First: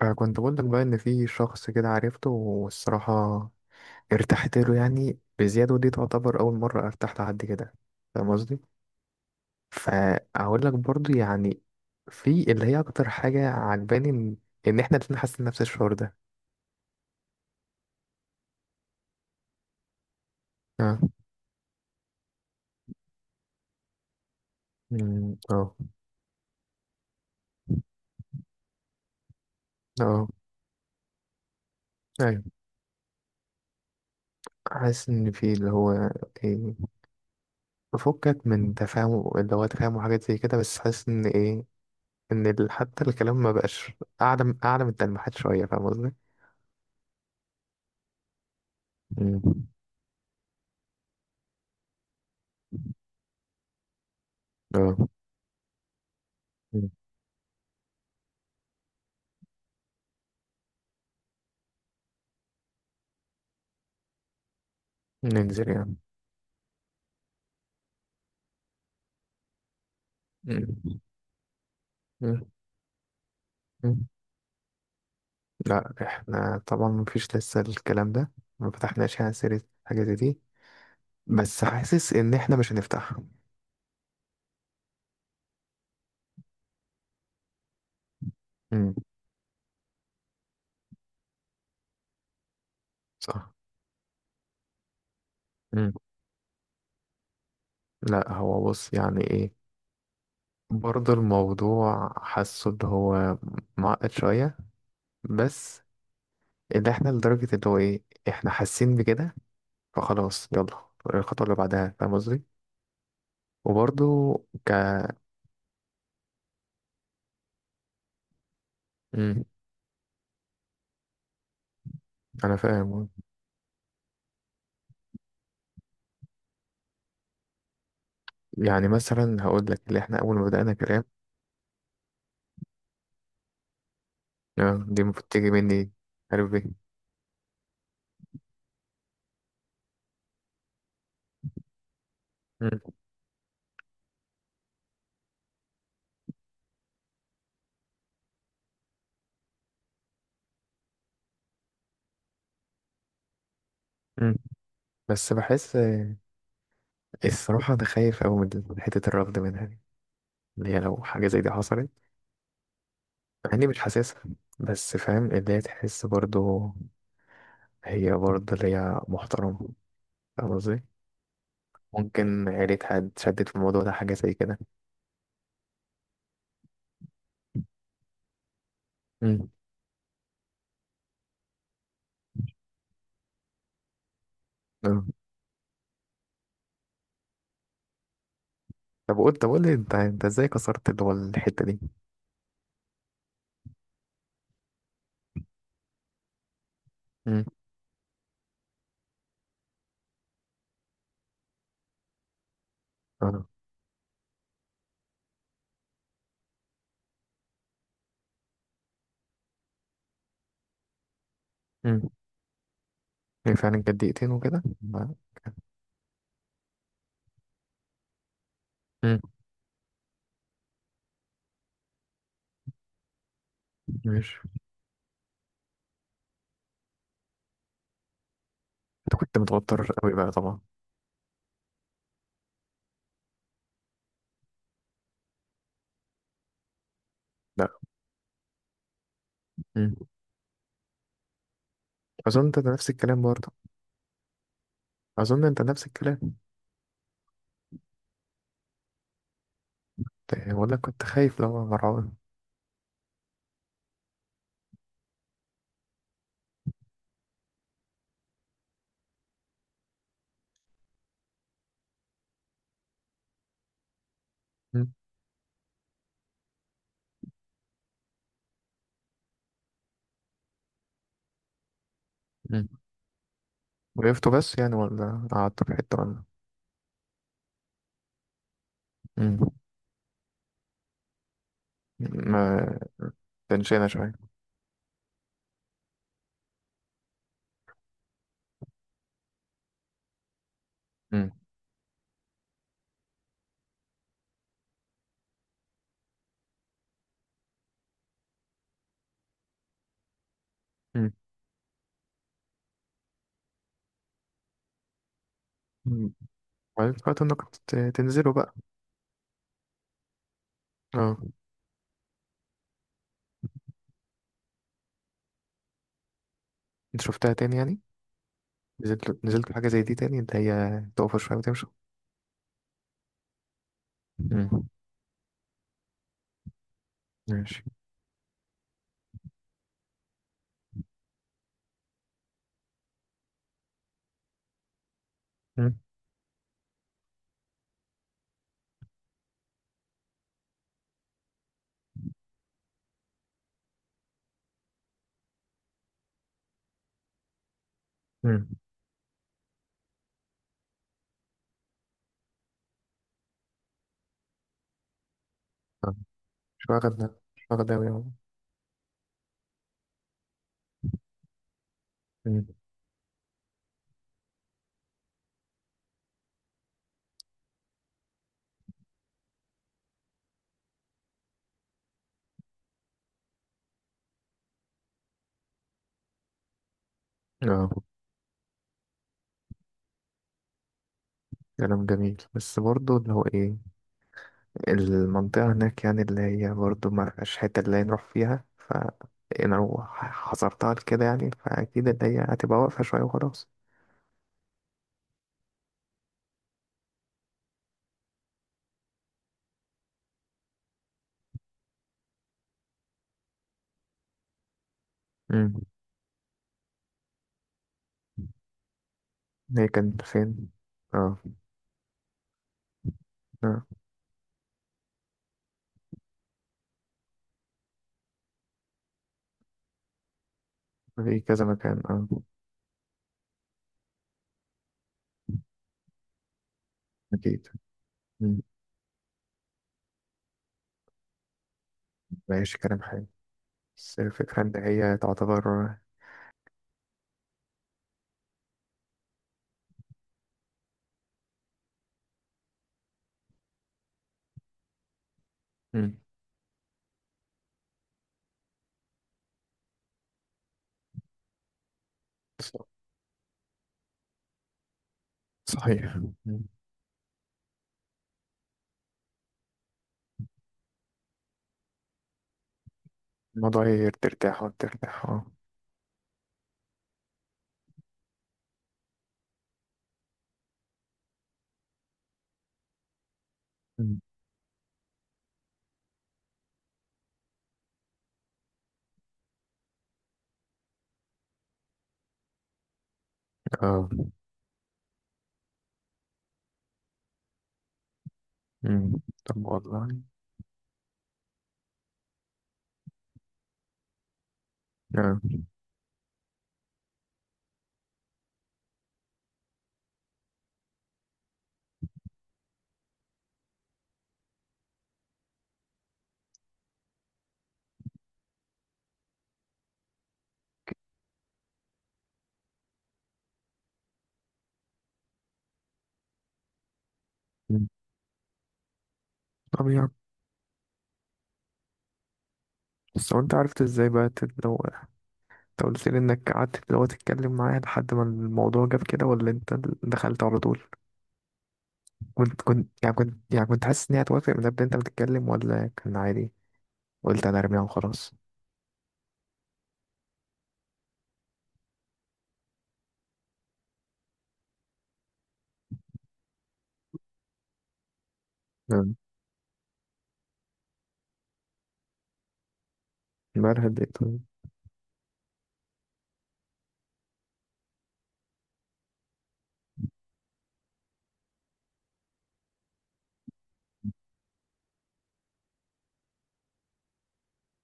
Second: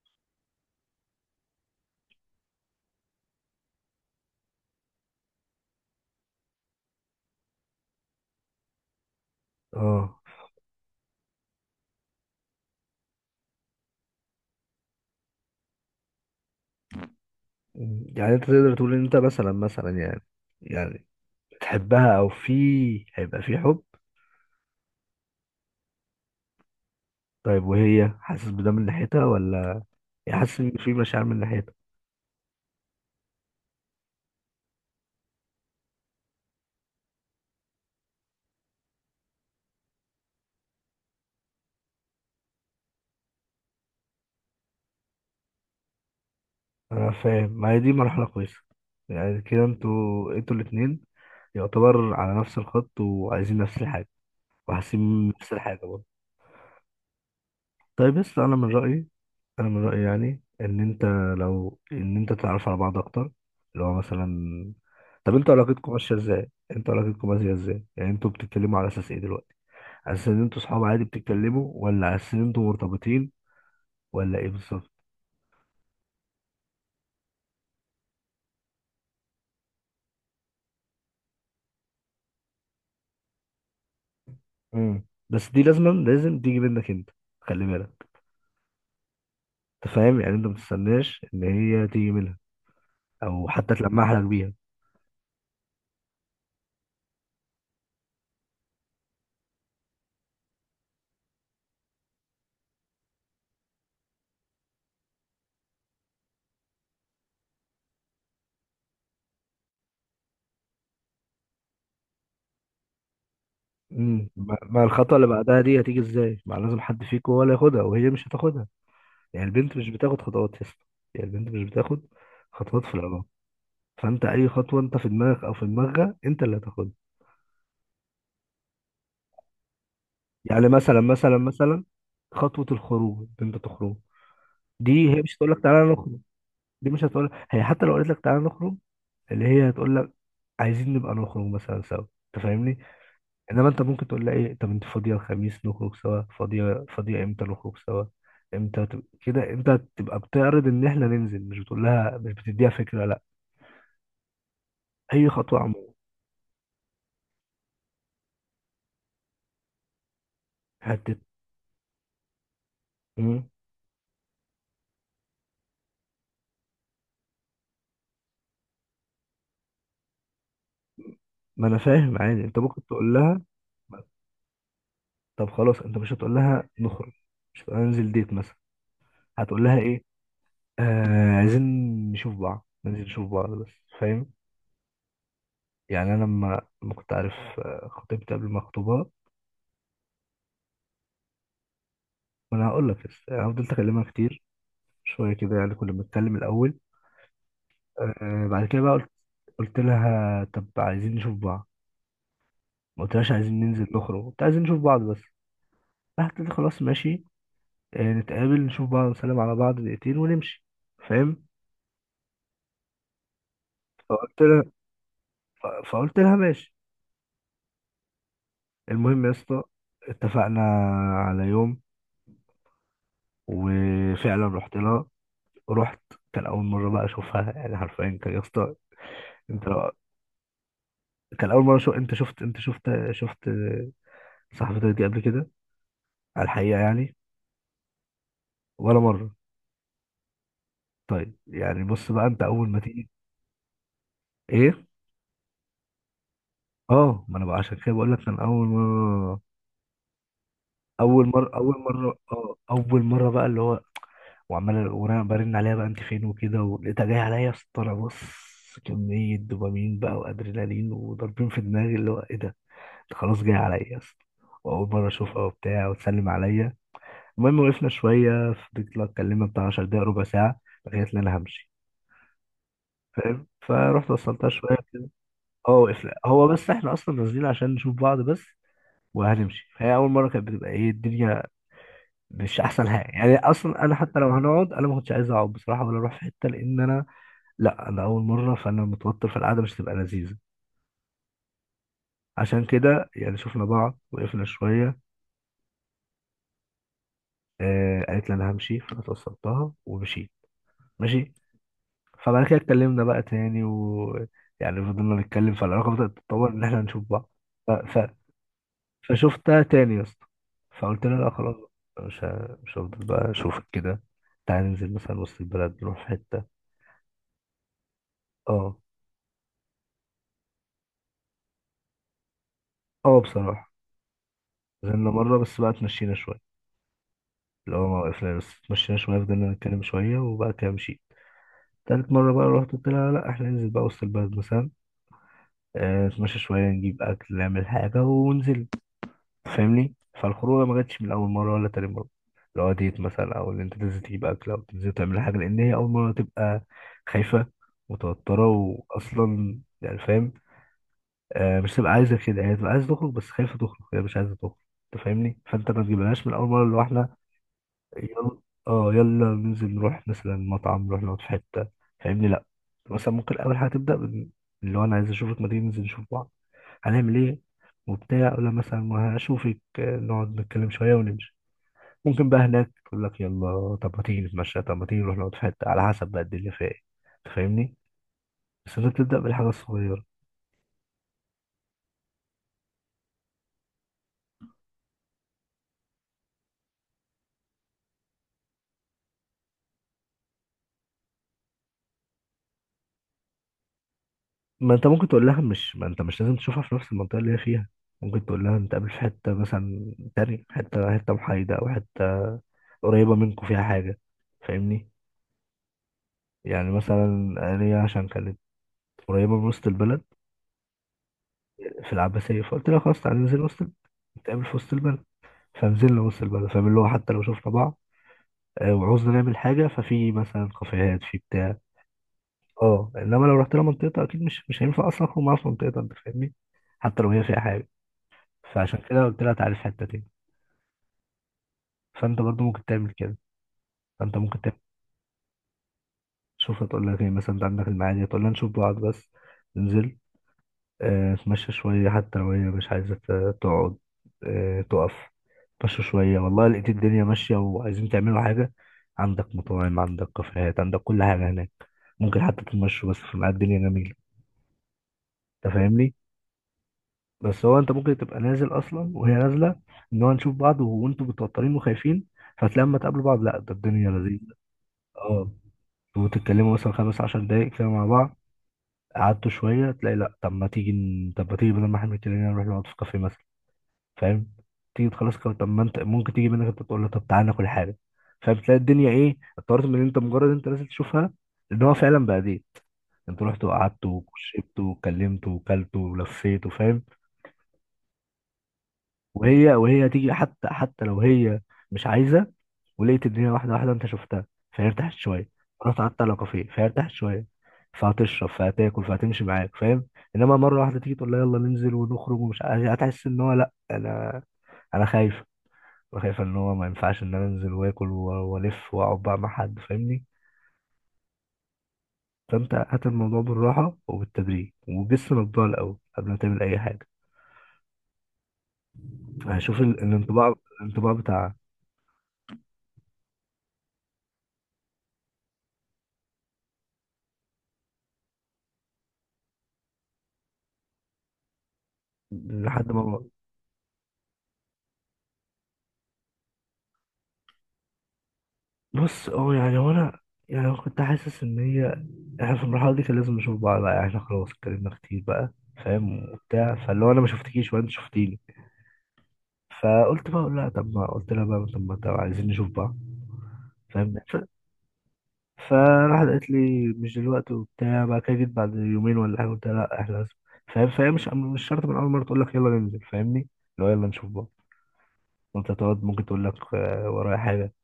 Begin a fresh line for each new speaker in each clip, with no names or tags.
فكنت بقول لك بقى ان في شخص كده عرفته والصراحه ارتحت له يعني بزياده. ودي تعتبر اول مره ارتحت لحد كده، فاهم قصدي؟
اه.
فاقول لك برضو يعني في اللي هي اكتر حاجه عجباني إن احنا الاتنين حاسين نفس الشعور ده.
يعني انت تقدر تقول ان انت مثلا يعني
اه.
يعني بتحبها او في هيبقى في حب؟
اه.
طيب وهي حاسس بده من ناحيتها ولا
اه.
هي حاسس ان في مشاعر من ناحيتها؟
ايوه، حاسس ان في اللي هو ايه، بفكك من تفاهم اللي هو تفاهم وحاجات زي كده، بس حاسس ان ايه، ان حتى الكلام ما بقاش اعلى من التلميحات شويه، فاهم قصدي؟
انا فاهم، ما هي دي مرحلة كويسة.
أمم،
يعني كده انتوا الاتنين يعتبر على نفس الخط، وعايزين نفس الحاجة
اه.
وحاسين نفس الحاجة برضه.
مم.
طيب، بس انا من رأيي انا من رايي يعني ان انت لو ان انت تتعرف على بعض اكتر، اللي هو مثلا. طب انتوا
ننزل
علاقتكم
يعني.
ماشيه ازاي، يعني انتوا بتتكلموا على اساس ايه دلوقتي؟ على اساس ان انتوا صحاب
مم.
عادي بتتكلموا، ولا على اساس ان
مم.
انتوا مرتبطين،
مم.
ولا ايه بالظبط؟
لا احنا طبعا مفيش لسه الكلام ده، ما فتحناش يعني سيرة حاجة زي دي، بس حاسس ان احنا مش هنفتحها.
بس دي لازم تيجي منك انت، خلي بالك.
مم.
انت فاهم يعني؟ انت ما تستناش ان هي تيجي منها، او
صح.
حتى تلمح لك بيها.
مم. لا هو بص يعني ايه، برضه الموضوع حاسه اللي هو معقد شوية، بس اللي احنا لدرجة اللي هو ايه، احنا حاسين بكده، فخلاص يلا الخطوة اللي بعدها، فاهم قصدي؟ وبرضه.
ما
ك
ما الخطوه اللي بعدها دي هتيجي ازاي؟ ما لازم حد فيكم ولا ياخدها، وهي مش هتاخدها.
مم.
يعني البنت مش بتاخد خطوات يا اسطى، يعني البنت مش بتاخد
انا
خطوات في
فاهم.
العلاقه. فانت اي خطوه انت في دماغك او في دماغها، انت اللي هتاخدها.
يعني مثلا هقول لك اللي احنا اول ما
يعني
بدأنا
مثلا
كلام،
مثلا مثلا خطوه الخروج انت تخرج.
آه، دي
دي هي
المفروض
مش
تيجي
هتقول لك
مني.
تعالى نخرج،
عارف ايه.
دي مش هتقول هي. حتى لو قالت لك تعالى نخرج، اللي هي هتقول لك عايزين نبقى نخرج مثلا سوا، انت فاهمني؟
مم.
انما انت ممكن تقول لها ايه، طب انت فاضيه الخميس نخرج سوا؟ فاضيه امتى نخرج سوا؟ امتى كده انت تبقى بتعرض ان احنا ننزل، مش بتقول لها، مش بتديها فكره، لا.
مم.
اي
بس بحس.
خطوه.
آه. الصراحة انا خايف أوي من حتة الرفض منها دي، اللي هي لو
هتت...
حاجة زي دي حصلت.
مم.
مع اني مش حاسسها، بس فاهم اللي هي تحس برضو، هي برضو اللي هي محترمة، فاهم قصدي؟
ما انا فاهم، عادي
ممكن
انت ممكن
عيلتها
تقول لها.
اتشدت في الموضوع ده، حاجة زي كده.
طب خلاص، انت مش هتقول لها نخرج، مش هتقول لها ننزل ديت مثلا.
مم.
هتقول لها ايه؟ آه، عايزين نشوف بعض، ننزل نشوف بعض بس، فاهم؟
آه.
يعني انا لما كنت عارف خطيبتي قبل ما اخطبها،
طب قول لي انت ازاي كسرت اللي هو الحتة دي.
ما انا هقول لك. بس يعني فضلت اكلمها كتير شويه كده، يعني كنا بنتكلم الاول.
مم.
بعد كده بقى قلت، لها طب عايزين نشوف بعض. ما قلتلهاش
اه.
عايزين ننزل نخرج، قلت عايزين نشوف بعض بس. راحت قالت لي خلاص ماشي، نتقابل نشوف بعض نسلم على بعض دقيقتين ونمشي، فاهم؟
مم. هي فعلا كانت دقيقتين
فقلت
وكده.
لها، فقلت لها ماشي.
مم.
المهم يا اسطى، اتفقنا على يوم،
ماشي.
وفعلا رحت لها. رحت، كان اول مره بقى اشوفها يعني حرفيا. كان يا اسطى،
انت كنت
انت لو.
متوتر قوي بقى طبعا.
كان اول مره، شو انت شفت، انت شفت صاحبتك دي قبل كده على الحقيقه يعني؟
لا.
ولا مره.
مم.
طيب يعني بص بقى، انت
اظن انت
اول ما
نفس
تيجي.
الكلام برضه.
ايه؟
اظن انت نفس الكلام.
اه ما انا بقى عشان كده بقول لك، كان
إيه، ولا كنت خايف لو
اول مره
مرعون.
اه اول مره بقى اللي هو. وعمال وانا برن عليها بقى انت فين وكده، ولقيتها جايه عليا يا اسطى. أنا بص، كمية دوبامين بقى وادرينالين وضاربين في دماغي، اللي هو ايه ده؟ ده خلاص جاي عليا يا اسطى، واول
مم.
مرة اشوفها وبتاع وتسلم عليا. المهم وقفنا شوية، فضلت لها اتكلمنا بتاع 10 دقايق ربع ساعة، لغاية ان انا همشي.
مم.
فاهم؟ فرحت
وقفته
وصلتها
بس يعني،
شوية كده.
ولا قعدت
اه
في حته،
وقفنا،
ولا؟
هو بس احنا اصلا نازلين عشان نشوف بعض بس
مم.
وهنمشي. فهي اول مره، كانت بتبقى ايه الدنيا،
ما
مش احسن حاجه. يعني اصلا
تنشينا
انا
شويه.
حتى لو هنقعد، انا ما كنتش عايز اقعد بصراحه، ولا اروح في حته، لان انا، لا انا اول مره، فانا متوتر، فالقعده مش هتبقى لذيذه.
مم.
عشان كده يعني شفنا بعض وقفنا شويه. قالت لي انا همشي، فانا توصلتها ومشيت،
مم.
ماشي. فبعد كده اتكلمنا بقى تاني، يعني فضلنا نتكلم، فالعلاقه بدات
مم.
تتطور ان احنا
وبعدين
نشوف
فكرت
بعض.
انك كنت
ف... ف...
تنزله بقى.
فشفتها تاني يا اسطى، فقلت
اه.
لها لا خلاص، مش هفضل بقى اشوفك كده، تعالى ننزل مثلا وسط البلد، نروح في حته.
انت شفتها تاني يعني؟
اه
نزلت حاجه زي دي تاني، اللي هي تقف شويه وتمشي.
اه بصراحه،
مم.
نزلنا مره بس بقى، اتمشينا شويه،
ماشي.
اللي هو ما وقفنا بس اتمشينا شويه، فضلنا نتكلم شويه، وبقى كده مشيت. تالت مرة بقى رحت قلت لها لا احنا ننزل بقى وسط البلد مثلا.
مم.
نتمشى شوية، نجيب أكل، نعمل حاجة وننزل، فاهمني؟ فالخروجة ما جاتش من أول مرة ولا تاني مرة لو ديت مثلا، أو إن أنت تنزل تجيب أكل أو تنزل تعمل حاجة، لأن هي أول مرة تبقى خايفة متوترة،
مم.
وأصلا يعني فاهم؟ مش تبقى عايزة كده، هي تبقى عايزة تخرج بس خايفة تخرج، هي مش عايزة تخرج. أنت فاهمني؟ فأنت ما
آه.
تجيبلهاش من أول مرة
مش
اللي هو
واخد.
إحنا
مش واخد أوي أهو.
يلا، اه يلا ننزل نروح مثلا مطعم، نروح نقعد في حتة، فاهمني؟
مم.
لا، مثلا ممكن أول حاجة تبدأ اللي هو أنا عايز أشوفك، ما تيجي ننزل نشوف بعض، هنعمل إيه وبتاع. ولا مثلا ما هشوفك، نقعد نتكلم شوية ونمشي. ممكن بقى هناك يقول لك يلا، طب ما تيجي نتمشى، طب ما تيجي نروح نقعد في حتة، على حسب بقى الدنيا فيها إيه. أنت
اه.
فاهمني؟ بس أنت بتبدأ بالحاجة الصغيرة.
كلام جميل، بس برضه اللي هو ايه، المنطقة هناك يعني اللي هي برضه ما فيهاش حتة اللي هي نروح فيها، ف أنا لو حصرتها كده يعني، فأكيد اللي هي هتبقى واقفة شوية وخلاص.
ما أنت ممكن تقول لها، مش ما أنت مش لازم تشوفها في نفس المنطقة اللي هي فيها. ممكن تقول لها نتقابل في حتة مثلا تانية، حتة محايدة، أو حتة قريبة منكم فيها حاجة، فاهمني؟
امم.
يعني مثلا ليا، عشان كانت قريبة من وسط
هي كان
البلد،
فين؟ اه.
في العباسية، فقلت لها خلاص تعالى ننزل وسط
اه.
البلد، نتقابل في وسط البلد. فنزلنا وسط البلد، فاهم؟ اللي هو حتى لو شفنا بعض، وعوزنا نعمل حاجة، ففي مثلا كافيهات، في
في كذا
بتاع.
مكان، اه.
اه انما لو رحت لها منطقة، اكيد مش هينفع اصلا اخرج معاها في منطقة، انت فاهمني؟ حتى لو هي فيها
أكيد.
حاجة.
امم.
فعشان كده قلت لها تعالي في حتة تاني. فانت برضو
ماشي
ممكن
كلام
تعمل
حلو.
كده.
بس
فانت ممكن
الفكرة إن
تعمل
هي تعتبر.
شوف هتقول لك ايه، مثلا انت عندك المعادي، هتقول لها نشوف بعض بس، ننزل، اتمشى شوية، حتى لو هي مش عايزة تقعد، تقف، اتمشى
امم.
شوية، والله لقيت الدنيا ماشية وعايزين تعملوا حاجة. عندك مطاعم، عندك كافيهات، عندك كل حاجة هناك، ممكن حتى
ص-
تتمشوا بس في ميعاد الدنيا جميلة. انت فاهمني؟
صحيح. مم.
بس هو انت ممكن تبقى نازل اصلا وهي نازلة، ان هو نشوف بعض، وانتوا متوترين وخايفين، فتلاقي اما تقابلوا بعض، لا ده
الموضوع هي
الدنيا لذيذة.
ترتاح وترتاح، اه.
اه، وتتكلموا مثلا 15 دقايق كده مع بعض، قعدتوا شوية، تلاقي لا طب ما تيجي، بدل ما احنا بنتكلم نروح نقعد في كافيه مثلا،
مم.
فاهم؟ تيجي تخلص كده، طب ما انت ممكن تيجي منك انت، تقول له طب تعالى ناكل حاجه، فاهم؟ تلاقي الدنيا ايه، اتطورت من ان انت مجرد انت نازل تشوفها، ان هو فعلا بقى دي. انت رحت وقعدت
اه.
وشربت وكلمت وكلت ولفيت، وفاهم.
مم. طب
وهي
والله.
وهي تيجي، حتى لو هي مش عايزه. ولقيت الدنيا واحده واحده، انت شفتها، فهي ارتاحت
اه.
شويه. رحت قعدت على كافيه، فهي ارتاحت شويه، فهتشرب فهتاكل فهتمشي معاك، فاهم؟ انما مره واحده تيجي تقول لها يلا ننزل ونخرج، ومش عايز، هتحس ان هو لا انا، انا خايف، وشايفة ان هو ما ينفعش ان انا انزل واكل والف واقعد بقى مع حد، فاهمني؟ فانت هات الموضوع بالراحة وبالتدريج، وجس الانطباع الاول قبل ما تعمل اي حاجة.
مم.
هشوف
طب يا،
الانطباع، بتاع،
بس هو انت عرفت ازاي بقى انت قلت لي انك قعدت تتكلم معاه لحد ما الموضوع جاب كده، ولا انت دخلت على طول؟ كنت كنت
لحد
يعني
ما.
كنت يعني كنت حاسس ان هي هتوافق من قبل انت بتتكلم، ولا كان عادي قلت انا ارميها وخلاص؟
بص اه، يعني هو انا، يعني أنا كنت حاسس ان هي، احنا في المرحلة دي كان لازم نشوف بعض بقى، يعني احنا خلاص اتكلمنا كتير بقى، فاهم وبتاع. فاللي هو انا ما شفتكيش وانت شفتيني،
مم.
فقلت بقى لا، طب ما قلت لها بقى طب ما، طب عايزين نشوف بعض،
امبارح
فاهم؟
اديت.
فراحت قالت لي مش دلوقتي وبتاع، بعد كده جيت بعد 2 يومين ولا حاجه قلت لها لا احنا لازم، فاهم؟ فهي مش شرط من اول مره تقول لك يلا ننزل، فاهمني؟ اللي هو يلا نشوف بعض، وانت تقعد ممكن تقول لك ورايا حاجه.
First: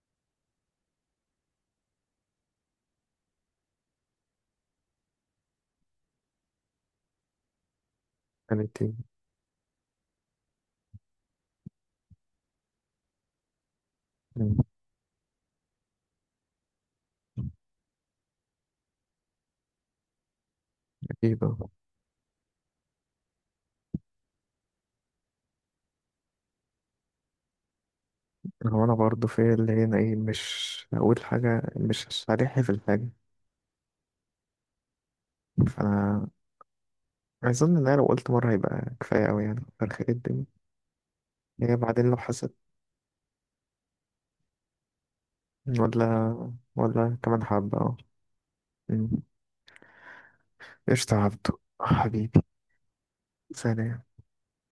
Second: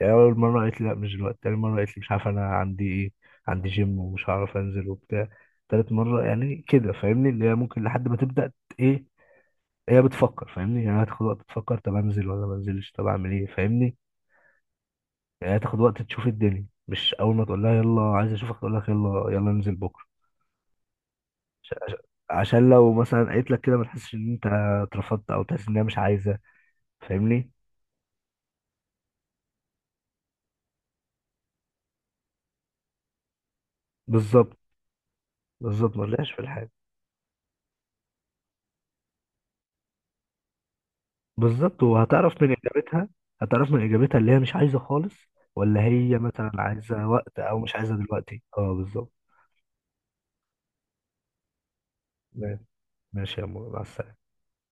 يعني اول مره قالت لي لا مش دلوقتي، تاني مره قالت لي مش عارف انا عندي ايه، عندي جيم ومش هعرف انزل وبتاع، تالت مره يعني كده، فاهمني؟ اللي هي ممكن لحد ما تبدا
كانت ايه؟
ايه، هي بتفكر، فاهمني؟ يعني هتاخد وقت تفكر، طب انزل ولا ما انزلش، طب اعمل ايه، فاهمني؟
مم.
يعني هتاخد وقت تشوف الدنيا، مش اول ما تقول لها يلا عايز اشوفك تقول لك يلا يلا ننزل بكره.
اكيد اه.
عش- عشان لو مثلا قالت لك كده، ما تحسش ان انت اترفضت، او تحس ان هي مش عايزه، فاهمني؟
هو انا برضه في اللي هنا ايه، مش هقول حاجة، مش صريح في الحاجة.
بالظبط، بالظبط ما
فانا
تلاقيش في الحاجه.
اظن ان انا لو قلت مرة هيبقى كفاية اوي، يعني فرخة الدنيا. هي
بالظبط،
بعدين لو
وهتعرف من
حست.
اجابتها، اللي هي مش عايزه خالص، ولا هي
ولا
مثلا عايزه
ولا
وقت،
كمان
او مش
حبة اه.
عايزه دلوقتي، اه
مم.
بالظبط.
قشطة يا عبدو حبيبي.
ماشي، ماشي يا مو، مع
سلام.
السلامه.